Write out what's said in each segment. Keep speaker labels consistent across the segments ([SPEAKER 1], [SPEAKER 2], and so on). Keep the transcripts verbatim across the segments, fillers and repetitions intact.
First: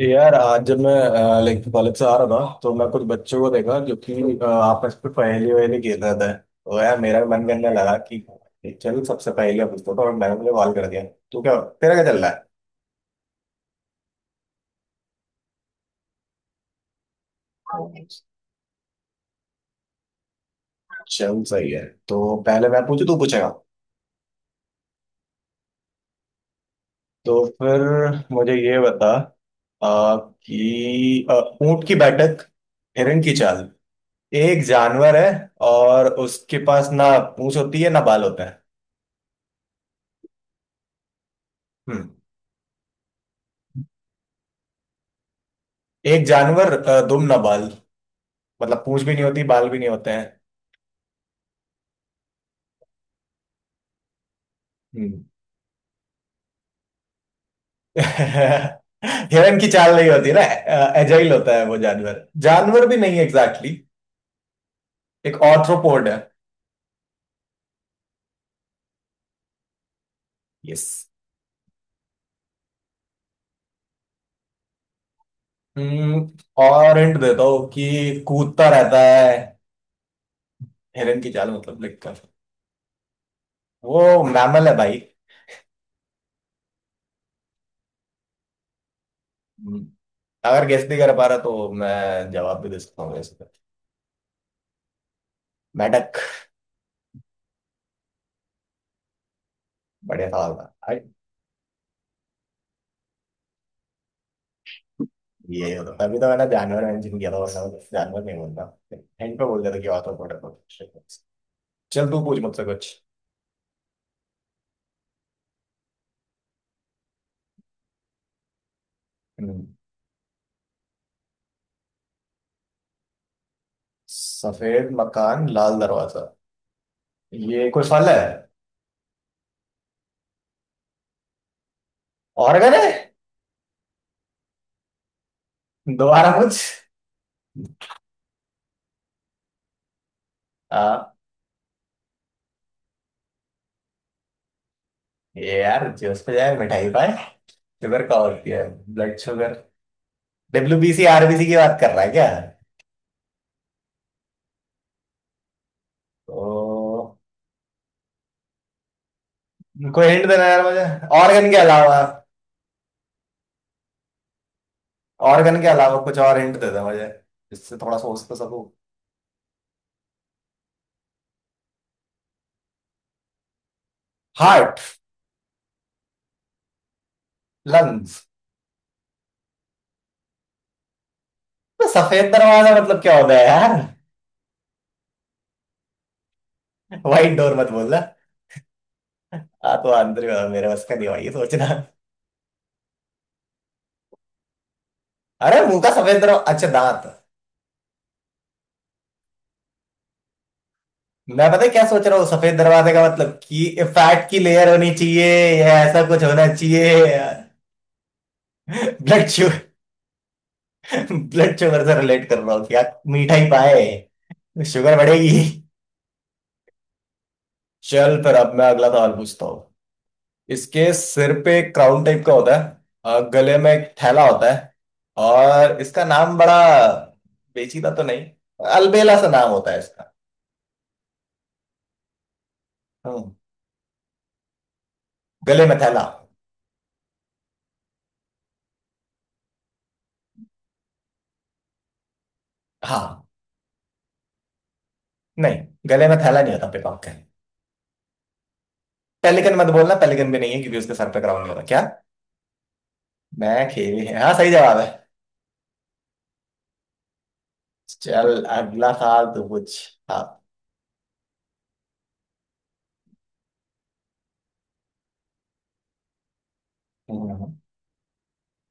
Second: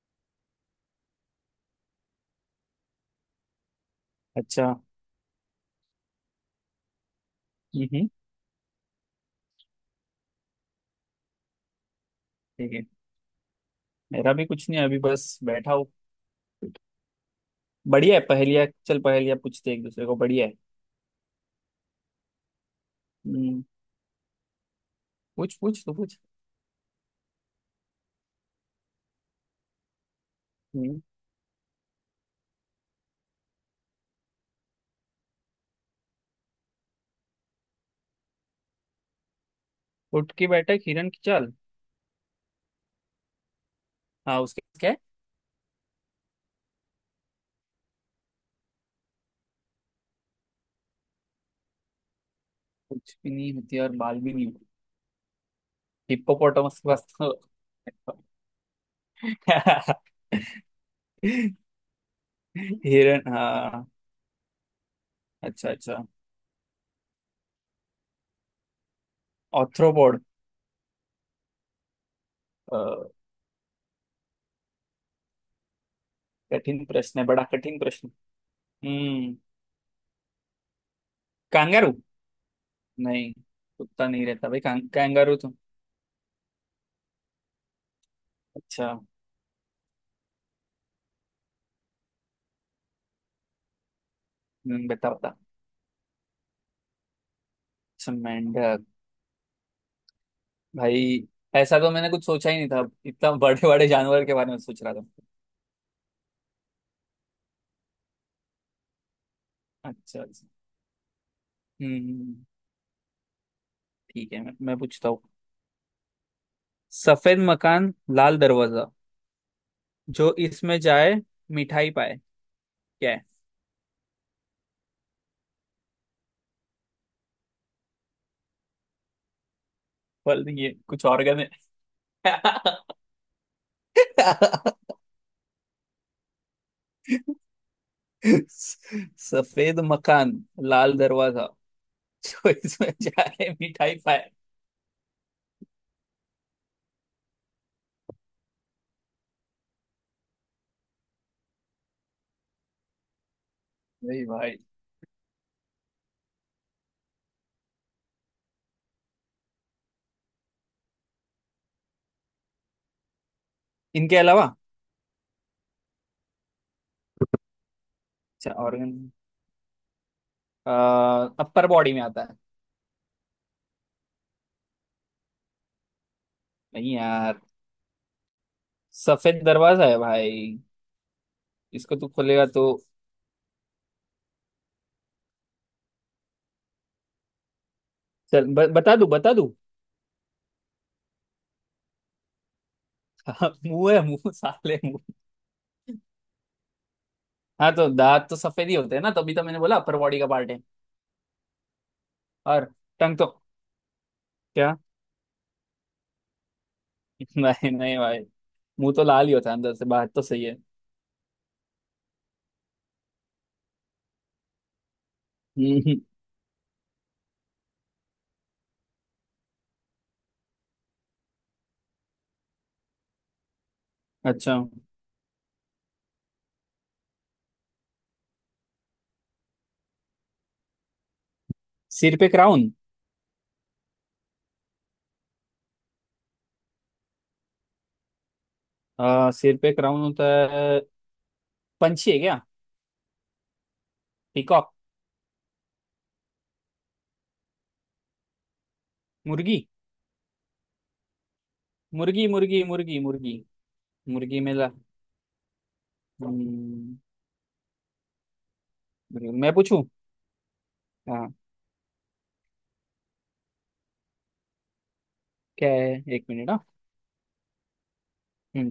[SPEAKER 1] यार, आज जब मैं लाइक कॉलेज से आ रहा था तो मैं कुछ बच्चों को देखा जो कि अ,
[SPEAKER 2] अच्छा।
[SPEAKER 1] आपस में पहेली वहेली खेल रहे थे। तो यार, मेरा भी मन करने लगा
[SPEAKER 2] हम्म।
[SPEAKER 1] कि चल सबसे पहेलियां पूछता हूँ और मैंने मुझे कॉल कर दिया। तो क्या तेरा क्या चल रहा है।
[SPEAKER 2] ठीक है। मेरा भी कुछ नहीं है, अभी बस बैठा हूँ। बढ़िया है, पहेलिया चल पहेलिया पूछते एक दूसरे को, बढ़िया है।
[SPEAKER 1] चल सही है। तो पहले मैं पूछू, तू पूछेगा।
[SPEAKER 2] हम्म। पूछ पूछ तो पूछ।
[SPEAKER 1] तो फिर मुझे ये बता अ,
[SPEAKER 2] हम्म।
[SPEAKER 1] कि अ, ऊंट की बैठक, हिरण की चाल, एक जानवर है और उसके पास ना पूंछ होती है, ना बाल होता है।
[SPEAKER 2] उठ के बैठा एक हिरन की चाल।
[SPEAKER 1] हम्म।
[SPEAKER 2] हाँ, उसके क्या है?
[SPEAKER 1] एक जानवर, अ, दुम ना बाल, मतलब पूंछ भी नहीं होती, बाल भी नहीं होते हैं।
[SPEAKER 2] कुछ भी नहीं होती और बाल भी नहीं होती।
[SPEAKER 1] हम्म।
[SPEAKER 2] हिप्पोपोटामस के पास तो।
[SPEAKER 1] हिरन की चाल नहीं होती ना। एजाइल होता है वो। जानवर जानवर भी नहीं
[SPEAKER 2] हिरन।
[SPEAKER 1] एग्जैक्टली exactly,
[SPEAKER 2] हाँ।
[SPEAKER 1] एक
[SPEAKER 2] अच्छा अच्छा।
[SPEAKER 1] ऑर्थ्रोपोड है।
[SPEAKER 2] ऑर्थ्रोपोड।
[SPEAKER 1] यस।
[SPEAKER 2] अ, कठिन
[SPEAKER 1] और हिंट
[SPEAKER 2] प्रश्न है,
[SPEAKER 1] देता
[SPEAKER 2] बड़ा
[SPEAKER 1] हूँ
[SPEAKER 2] कठिन प्रश्न।
[SPEAKER 1] कि कूदता रहता है,
[SPEAKER 2] हम्म।
[SPEAKER 1] हिरन की चाल मतलब
[SPEAKER 2] कांगारू।
[SPEAKER 1] लिखकर।
[SPEAKER 2] नहीं।
[SPEAKER 1] वो
[SPEAKER 2] कुत्ता नहीं रहता भाई।
[SPEAKER 1] मैमल है
[SPEAKER 2] कां,
[SPEAKER 1] भाई।
[SPEAKER 2] कांगारू तो। अच्छा।
[SPEAKER 1] हम्म, अगर गेस नहीं कर पा रहा तो मैं जवाब भी दे सकता हूँ इस पे।
[SPEAKER 2] हम्म, बता बता।
[SPEAKER 1] मेंढक।
[SPEAKER 2] अच्छा मेंढक।
[SPEAKER 1] बढ़िया सवाल था भाई।
[SPEAKER 2] भाई, ऐसा तो मैंने कुछ सोचा ही नहीं था, इतना बड़े बड़े जानवर के बारे में सोच रहा था।
[SPEAKER 1] ये होता, तभी तो मैंने जानवर मेंशन किया था, वरना मैं जानवर नहीं बोलता, हिंट पे बोल देता कि
[SPEAKER 2] अच्छा
[SPEAKER 1] ऑर्थ्रोपोड है।
[SPEAKER 2] अच्छा।
[SPEAKER 1] तो।
[SPEAKER 2] हम्म
[SPEAKER 1] चल,
[SPEAKER 2] हम्म,
[SPEAKER 1] तू पूछ
[SPEAKER 2] हम्म।
[SPEAKER 1] मुझसे कुछ।
[SPEAKER 2] ठीक है, मैं, मैं पूछता हूँ। सफेद मकान, लाल दरवाजा।
[SPEAKER 1] हम्म,
[SPEAKER 2] जो इसमें जाए, मिठाई पाए। क्या है?
[SPEAKER 1] सफेद मकान लाल दरवाजा, ये कोई फल है।
[SPEAKER 2] फल नहीं है, कुछ ऑर्गन है।
[SPEAKER 1] ऑर्गन है। दोबारा पूछ।
[SPEAKER 2] सफेद मकान, लाल
[SPEAKER 1] हाँ।
[SPEAKER 2] दरवाजा। जो इसमें जाए, मिठाई पाए।
[SPEAKER 1] ये यार जो उस पे जाए मिठाई पाए, शुगर का होती है, ब्लड शुगर। डब्ल्यू आरबीसी की बात कर रहा है क्या।
[SPEAKER 2] नहीं भाई।
[SPEAKER 1] तो कोई हिंट देना यार मुझे, ऑर्गन के अलावा।
[SPEAKER 2] इनके अलावा।
[SPEAKER 1] ऑर्गन के अलावा कुछ और हिंट दे दे मुझे, जिससे थोड़ा सोच तो
[SPEAKER 2] अच्छा।
[SPEAKER 1] सकूं।
[SPEAKER 2] ऑर्गन। अपर बॉडी में आता है।
[SPEAKER 1] हार्ट।
[SPEAKER 2] नहीं यार।
[SPEAKER 1] लंग्स।
[SPEAKER 2] सफेद दरवाजा है भाई। इसको तू
[SPEAKER 1] सफेद
[SPEAKER 2] खोलेगा तो।
[SPEAKER 1] दरवाजा मतलब क्या होता है यार। वाइट डोर मत बोलना।
[SPEAKER 2] चल, ब, बता दू बता दू।
[SPEAKER 1] हाँ तो आंतरिक मेरे बस का नहीं हुआ ये सोचना।
[SPEAKER 2] हाँ, मुंह है, मुंह साले मुंह।
[SPEAKER 1] अरे, मुंह का सफेद दरवाजा, अच्छा दांत।
[SPEAKER 2] हाँ, तो दांत तो सफेद ही होते हैं ना, तभी तो मैंने बोला अपर बॉडी का पार्ट है।
[SPEAKER 1] मैं, पता है क्या सोच रहा हूँ? सफेद
[SPEAKER 2] और
[SPEAKER 1] दरवाजे का
[SPEAKER 2] टंग तो?
[SPEAKER 1] मतलब कि फैट की लेयर
[SPEAKER 2] क्या?
[SPEAKER 1] होनी चाहिए या ऐसा कुछ होना चाहिए।
[SPEAKER 2] नहीं नहीं भाई। मुंह तो लाल
[SPEAKER 1] ब्लड
[SPEAKER 2] ही होता है
[SPEAKER 1] शुगर,
[SPEAKER 2] अंदर से, बाहर तो सही है।
[SPEAKER 1] ब्लड शुगर से रिलेट कर रहा हूँ क्या। मीठा ही पाए, शुगर बढ़ेगी।
[SPEAKER 2] हम्म,
[SPEAKER 1] चल फिर, अब मैं अगला सवाल पूछता हूँ। इसके सिर पे एक क्राउन टाइप का होता है और गले में एक थैला होता
[SPEAKER 2] अच्छा।
[SPEAKER 1] है। और इसका नाम बड़ा पेचीदा तो नहीं, अलबेला सा नाम होता है इसका।
[SPEAKER 2] सिर पे क्राउन।
[SPEAKER 1] हम्म, गले में थैला।
[SPEAKER 2] आ, सिर पे क्राउन होता है। पंछी है क्या?
[SPEAKER 1] हाँ।
[SPEAKER 2] पीकॉक।
[SPEAKER 1] नहीं, गले में थैला नहीं होता पिकॉक के। पेलिकन
[SPEAKER 2] मुर्गी
[SPEAKER 1] मत बोलना, पेलिकन भी नहीं है क्योंकि उसके सर पे क्राउन नहीं होता क्या।
[SPEAKER 2] मुर्गी मुर्गी मुर्गी मुर्गी।
[SPEAKER 1] मैं खेली है। हाँ,
[SPEAKER 2] मुर्गी
[SPEAKER 1] सही
[SPEAKER 2] मेला।
[SPEAKER 1] जवाब है।
[SPEAKER 2] हम्म,
[SPEAKER 1] चल, अगला सवाल तू
[SPEAKER 2] मैं
[SPEAKER 1] पूछ।
[SPEAKER 2] पूछूं?
[SPEAKER 1] हाँ।
[SPEAKER 2] हाँ। क्या है, एक मिनट, हाँ।
[SPEAKER 1] हम्म,
[SPEAKER 2] हम्म,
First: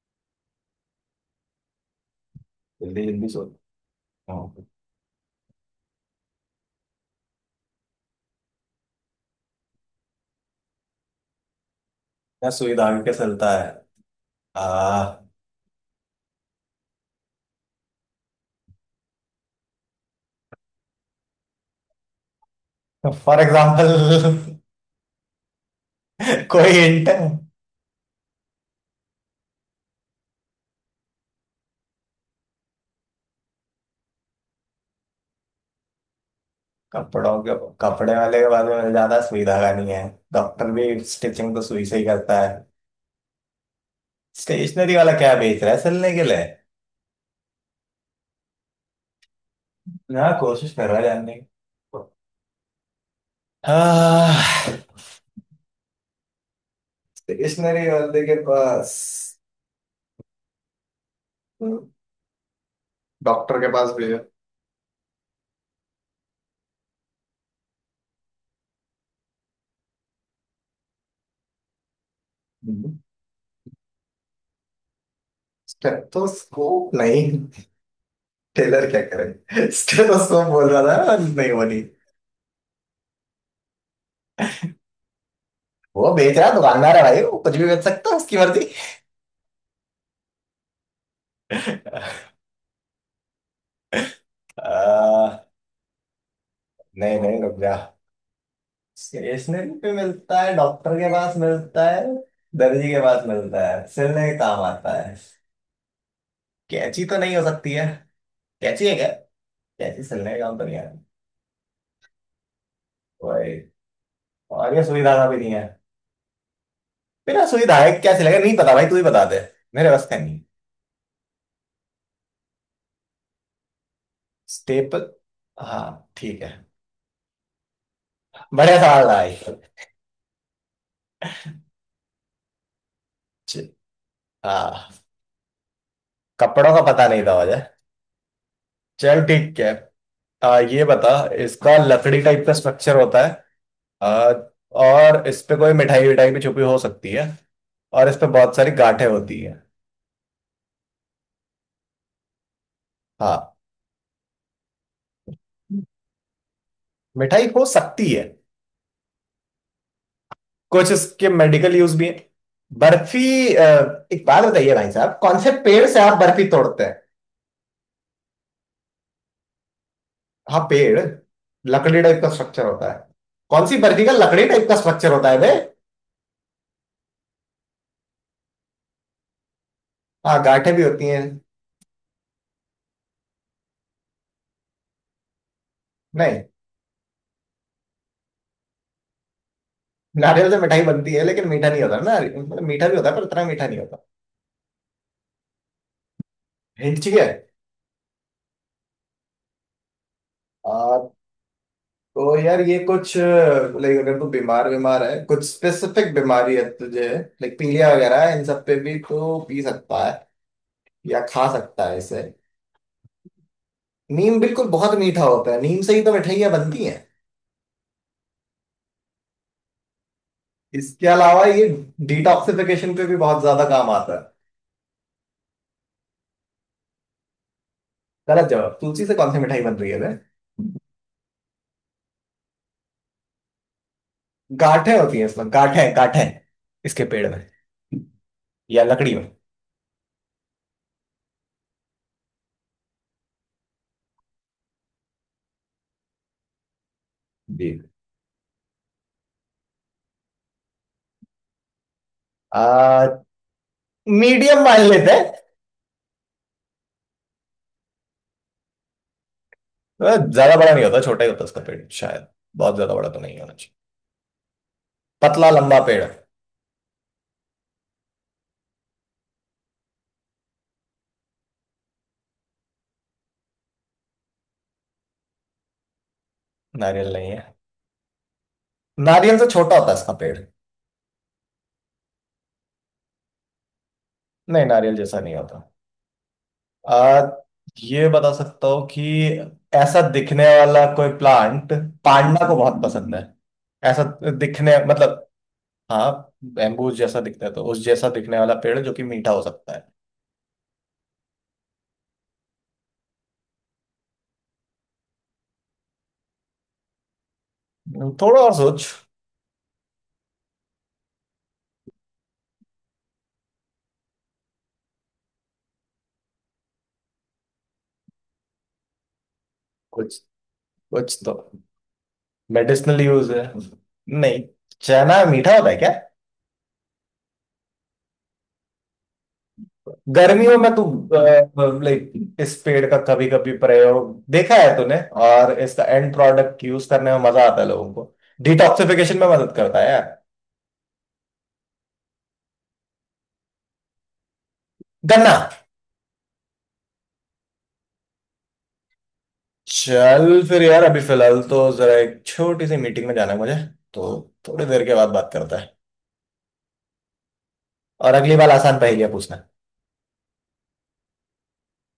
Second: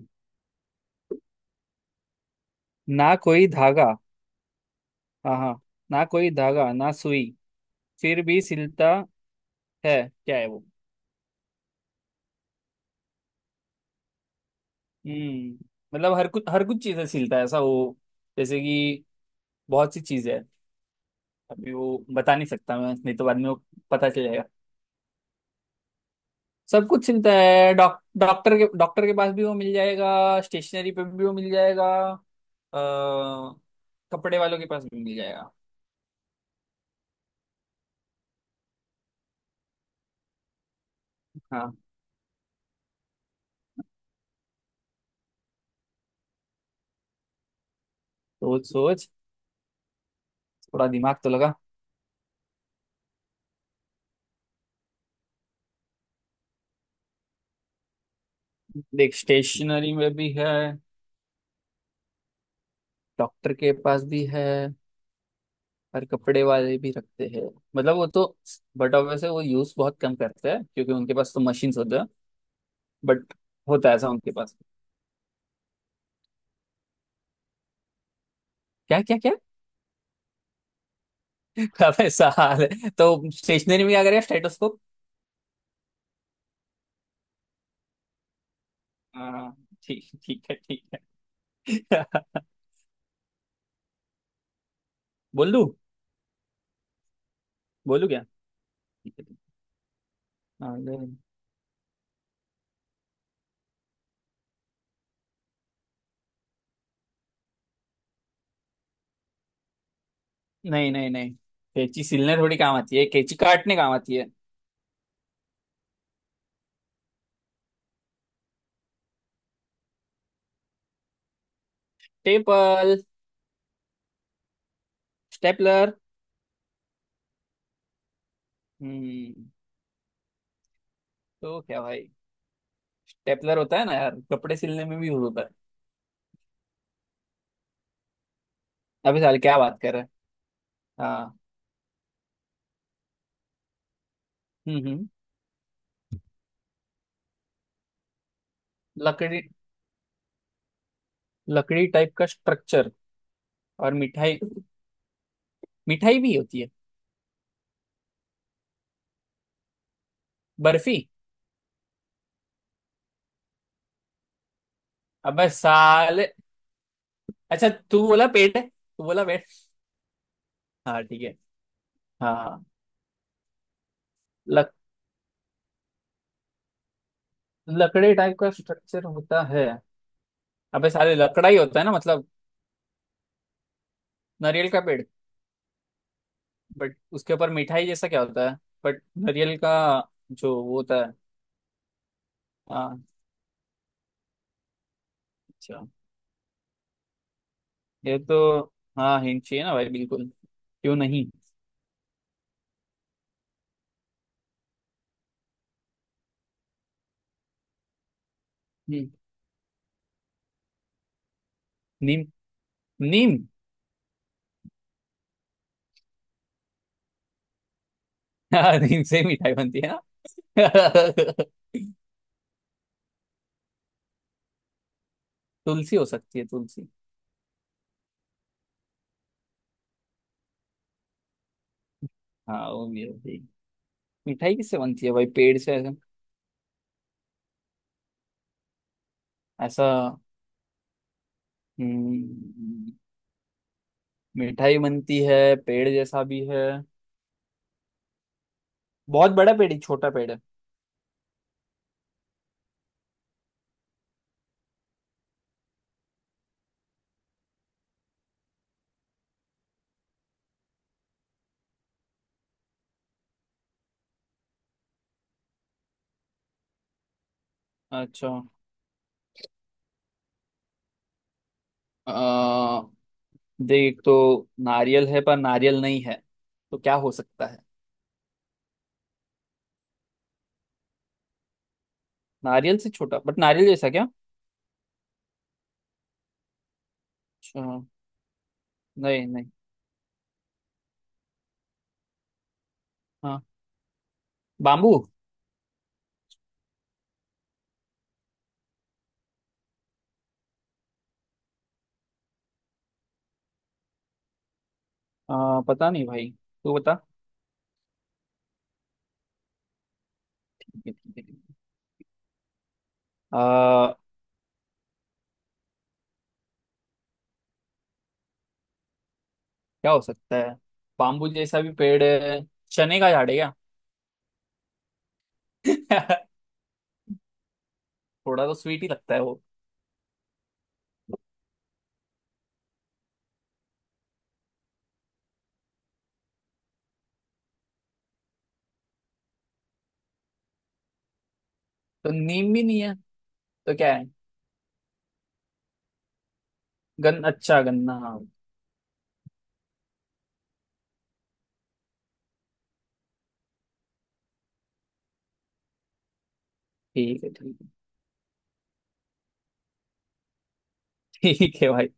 [SPEAKER 1] जल्दी
[SPEAKER 2] ना
[SPEAKER 1] जल्दी
[SPEAKER 2] कोई
[SPEAKER 1] सोच।
[SPEAKER 2] धागा।
[SPEAKER 1] हाँ।
[SPEAKER 2] हाँ हाँ। ना कोई धागा ना सुई, फिर भी सिलता है। क्या है वो?
[SPEAKER 1] क्या सुई धागे के चलता है? आ
[SPEAKER 2] हम्म मतलब हर कुछ हर कुछ चीजें सिलता है ऐसा वो। जैसे कि बहुत सी चीजें हैं। अभी वो बता नहीं सकता मैं, नहीं तो बाद
[SPEAKER 1] फॉर
[SPEAKER 2] में वो पता चल जाएगा।
[SPEAKER 1] एग्जाम्पल। कोई
[SPEAKER 2] सब कुछ
[SPEAKER 1] हिंट।
[SPEAKER 2] सिलता है। डॉक डॉक्टर के डॉक्टर के पास भी वो मिल जाएगा, स्टेशनरी पे भी वो मिल जाएगा, अ, कपड़े वालों के पास भी मिल जाएगा।
[SPEAKER 1] कपड़ों के? कपड़े वाले के पास में मिल जाता है, सुई धागा नहीं है। डॉक्टर भी स्टिचिंग तो
[SPEAKER 2] हाँ।
[SPEAKER 1] सुई से ही करता है। स्टेशनरी वाला क्या बेच रहा है सिलने के लिए?
[SPEAKER 2] सोच सोच,
[SPEAKER 1] हाँ, कोशिश कर
[SPEAKER 2] थोड़ा
[SPEAKER 1] रहा है
[SPEAKER 2] दिमाग तो
[SPEAKER 1] जानने की।
[SPEAKER 2] लगा।
[SPEAKER 1] हाँ, स्टेशनरी वाले के पास?
[SPEAKER 2] देख, स्टेशनरी में भी है, डॉक्टर
[SPEAKER 1] डॉक्टर के
[SPEAKER 2] के
[SPEAKER 1] पास
[SPEAKER 2] पास
[SPEAKER 1] भेजा।
[SPEAKER 2] भी है, और कपड़े वाले भी रखते हैं। मतलब वो तो। बट वैसे वो यूज बहुत कम करते हैं क्योंकि उनके पास तो मशीन्स होते हैं। बट होता है ऐसा उनके पास।
[SPEAKER 1] स्टेथोस्कोप नहीं? टेलर क्या
[SPEAKER 2] क्या क्या क्या?
[SPEAKER 1] करे स्टेथोस्कोप बोल रहा था। नहीं वो नहीं।
[SPEAKER 2] अब ऐसा हाल है तो स्टेशनरी में क्या करेगा स्टेटोस्कोप।
[SPEAKER 1] वो बेच रहा, दुकानदार है भाई, वो कुछ भी बेच सकता है, उसकी मर्जी।
[SPEAKER 2] हाँ, ठीक ठीक है, ठीक है।
[SPEAKER 1] आ,
[SPEAKER 2] बोल दू?
[SPEAKER 1] नहीं नहीं, रुक जा।
[SPEAKER 2] बोलू क्या? ठीक है, ठीक
[SPEAKER 1] स्टेशनरी पे मिलता है,
[SPEAKER 2] है।
[SPEAKER 1] डॉक्टर
[SPEAKER 2] अरे,
[SPEAKER 1] के पास मिलता है, दर्जी के पास मिलता है, सिलने के काम आता है। कैंची तो नहीं हो सकती है। कैंची है क्या? कैंची सिलने के काम तो नहीं है।
[SPEAKER 2] नहीं नहीं नहीं। कैंची सिलने थोड़ी काम आती है, कैंची
[SPEAKER 1] वही,
[SPEAKER 2] काटने काम आती है।
[SPEAKER 1] और ये सुई धागा भी नहीं है। बिना सुई धागे क्या सिलेगा? नहीं पता भाई, तू ही बता दे, मेरे बस का नहीं है।
[SPEAKER 2] Tepal
[SPEAKER 1] staple.
[SPEAKER 2] स्टेपलर।
[SPEAKER 1] हाँ, ठीक है, बढ़िया सवाल था भाई।
[SPEAKER 2] हम्म। तो क्या भाई, स्टेपलर
[SPEAKER 1] च-
[SPEAKER 2] होता है ना यार, कपड़े सिलने
[SPEAKER 1] हाँ,
[SPEAKER 2] में भी यूज होता है।
[SPEAKER 1] कपड़ों का पता नहीं था मुझे।
[SPEAKER 2] अभी
[SPEAKER 1] चल
[SPEAKER 2] साल क्या
[SPEAKER 1] ठीक है।
[SPEAKER 2] बात कर रहे हैं।
[SPEAKER 1] आ, ये बता,
[SPEAKER 2] हाँ।
[SPEAKER 1] इसका लकड़ी टाइप का स्ट्रक्चर होता है। आ,
[SPEAKER 2] हम्म हम्म।
[SPEAKER 1] और इस पे कोई मिठाई विठाई भी छुपी हो सकती है, और इस पे बहुत सारी गांठें होती
[SPEAKER 2] लकड़ी।
[SPEAKER 1] है।
[SPEAKER 2] लकड़ी टाइप का स्ट्रक्चर।
[SPEAKER 1] हाँ,
[SPEAKER 2] और मिठाई। मिठाई भी होती है।
[SPEAKER 1] मिठाई हो सकती है। कुछ
[SPEAKER 2] बर्फी।
[SPEAKER 1] इसके मेडिकल यूज भी है। बर्फी? आ, एक बात बताइए भाई साहब, कौन
[SPEAKER 2] अबे
[SPEAKER 1] से पेड़ से आप
[SPEAKER 2] साले।
[SPEAKER 1] बर्फी तोड़ते?
[SPEAKER 2] अच्छा तू बोला पेट है, तू बोला पेट।
[SPEAKER 1] हाँ, पेड़।
[SPEAKER 2] हाँ ठीक है।
[SPEAKER 1] लकड़ी टाइप का
[SPEAKER 2] हाँ।
[SPEAKER 1] स्ट्रक्चर होता है। कौन सी बर्फी का लकड़ी टाइप
[SPEAKER 2] लक,
[SPEAKER 1] का स्ट्रक्चर होता है बे?
[SPEAKER 2] लकड़ी टाइप का स्ट्रक्चर होता है।
[SPEAKER 1] हाँ, गांठें भी
[SPEAKER 2] अबे
[SPEAKER 1] होती
[SPEAKER 2] साले,
[SPEAKER 1] हैं।
[SPEAKER 2] लकड़ा ही होता है ना मतलब। नारियल का पेड़।
[SPEAKER 1] नहीं।
[SPEAKER 2] बट उसके ऊपर मिठाई जैसा क्या होता है? बट नारियल का
[SPEAKER 1] नारियल
[SPEAKER 2] जो
[SPEAKER 1] से
[SPEAKER 2] वो
[SPEAKER 1] मिठाई
[SPEAKER 2] होता
[SPEAKER 1] बनती
[SPEAKER 2] है।
[SPEAKER 1] है लेकिन मीठा नहीं होता ना, मतलब मीठा भी
[SPEAKER 2] हाँ।
[SPEAKER 1] होता है पर इतना मीठा नहीं होता।
[SPEAKER 2] अच्छा।
[SPEAKER 1] हिंट चाहिए?
[SPEAKER 2] ये तो। हाँ, हिंट चाहिए ना भाई, बिल्कुल। क्यों
[SPEAKER 1] आ,
[SPEAKER 2] नहीं?
[SPEAKER 1] तो यार ये कुछ लाइक अगर तू बीमार बीमार है, कुछ स्पेसिफिक बीमारी है तुझे, लाइक पीलिया वगैरह है, इन सब पे भी
[SPEAKER 2] हम्म।
[SPEAKER 1] तो पी सकता है या खा सकता है इसे।
[SPEAKER 2] नीम। नीम।
[SPEAKER 1] नीम? बिल्कुल, बहुत मीठा होता है, नीम से ही तो मिठाइयाँ बनती हैं।
[SPEAKER 2] हाँ, नीम से मिठाई बनती है।
[SPEAKER 1] इसके अलावा ये डिटॉक्सिफिकेशन पे भी बहुत ज्यादा काम आता है।
[SPEAKER 2] तुलसी हो सकती है, तुलसी।
[SPEAKER 1] गलत जवाब, तुलसी से कौन सी मिठाई बन रही है बे?
[SPEAKER 2] हाँ, वो भी होती है। मिठाई किससे
[SPEAKER 1] गांठें
[SPEAKER 2] बनती है
[SPEAKER 1] होती है
[SPEAKER 2] भाई,
[SPEAKER 1] इसमें,
[SPEAKER 2] पेड़ से ऐसा?
[SPEAKER 1] गांठें गांठें, इसके पेड़ में या लकड़ी में।
[SPEAKER 2] ऐसा। हम्म, मिठाई बनती है, पेड़ जैसा भी है।
[SPEAKER 1] जी।
[SPEAKER 2] बहुत बड़ा पेड़ है, छोटा पेड़ है?
[SPEAKER 1] आ, मीडियम मान लेते हैं। अ, ज्यादा बड़ा नहीं होता, छोटा ही होता उसका पेड़ शायद, बहुत ज्यादा बड़ा तो नहीं होना चाहिए। पतला लंबा पेड़ है।
[SPEAKER 2] अच्छा। आ, देख तो। नारियल है पर नारियल नहीं है, तो क्या
[SPEAKER 1] नारियल
[SPEAKER 2] हो
[SPEAKER 1] नहीं
[SPEAKER 2] सकता
[SPEAKER 1] है।
[SPEAKER 2] है?
[SPEAKER 1] नारियल से छोटा होता है इसका पेड़।
[SPEAKER 2] नारियल से छोटा, बट नारियल जैसा क्या?
[SPEAKER 1] नहीं नारियल जैसा नहीं होता। आ,
[SPEAKER 2] अच्छा,
[SPEAKER 1] ये बता सकता हूँ कि
[SPEAKER 2] नहीं नहीं।
[SPEAKER 1] ऐसा दिखने वाला कोई प्लांट पांडा को बहुत पसंद है,
[SPEAKER 2] हाँ।
[SPEAKER 1] ऐसा। दिखने
[SPEAKER 2] बाम्बू।
[SPEAKER 1] मतलब, हाँ बैम्बू जैसा दिखता है, तो उस जैसा दिखने वाला पेड़ जो कि मीठा हो सकता है।
[SPEAKER 2] आ, पता नहीं भाई, तू बता।
[SPEAKER 1] हम्म, थोड़ा और सोच।
[SPEAKER 2] आ, क्या हो
[SPEAKER 1] कुछ,
[SPEAKER 2] सकता है?
[SPEAKER 1] कुछ
[SPEAKER 2] बाम्बू
[SPEAKER 1] तो
[SPEAKER 2] जैसा भी पेड़ है। चने
[SPEAKER 1] मेडिसिनल
[SPEAKER 2] का झाड़
[SPEAKER 1] यूज
[SPEAKER 2] है
[SPEAKER 1] है।
[SPEAKER 2] क्या?
[SPEAKER 1] नहीं। चना मीठा होता है क्या?
[SPEAKER 2] थोड़ा तो स्वीट ही लगता है वो।
[SPEAKER 1] गर्मियों में तू, लाइक इस पेड़ का कभी कभी प्रयोग देखा है तूने, और इसका एंड प्रोडक्ट यूज करने में मजा आता है लोगों को, डिटॉक्सिफिकेशन में मदद करता है यार।
[SPEAKER 2] तो नीम भी नहीं है, तो क्या है?
[SPEAKER 1] गन्ना।
[SPEAKER 2] गन अच्छा गन्ना।
[SPEAKER 1] चल फिर यार, अभी फिलहाल तो जरा एक छोटी सी मीटिंग में जाना है मुझे, तो थोड़ी देर के बाद बात करता है।
[SPEAKER 2] ठीक है। ठीक
[SPEAKER 1] और अगली बार आसान पहेलियां पूछना।
[SPEAKER 2] है। ठीक है भाई।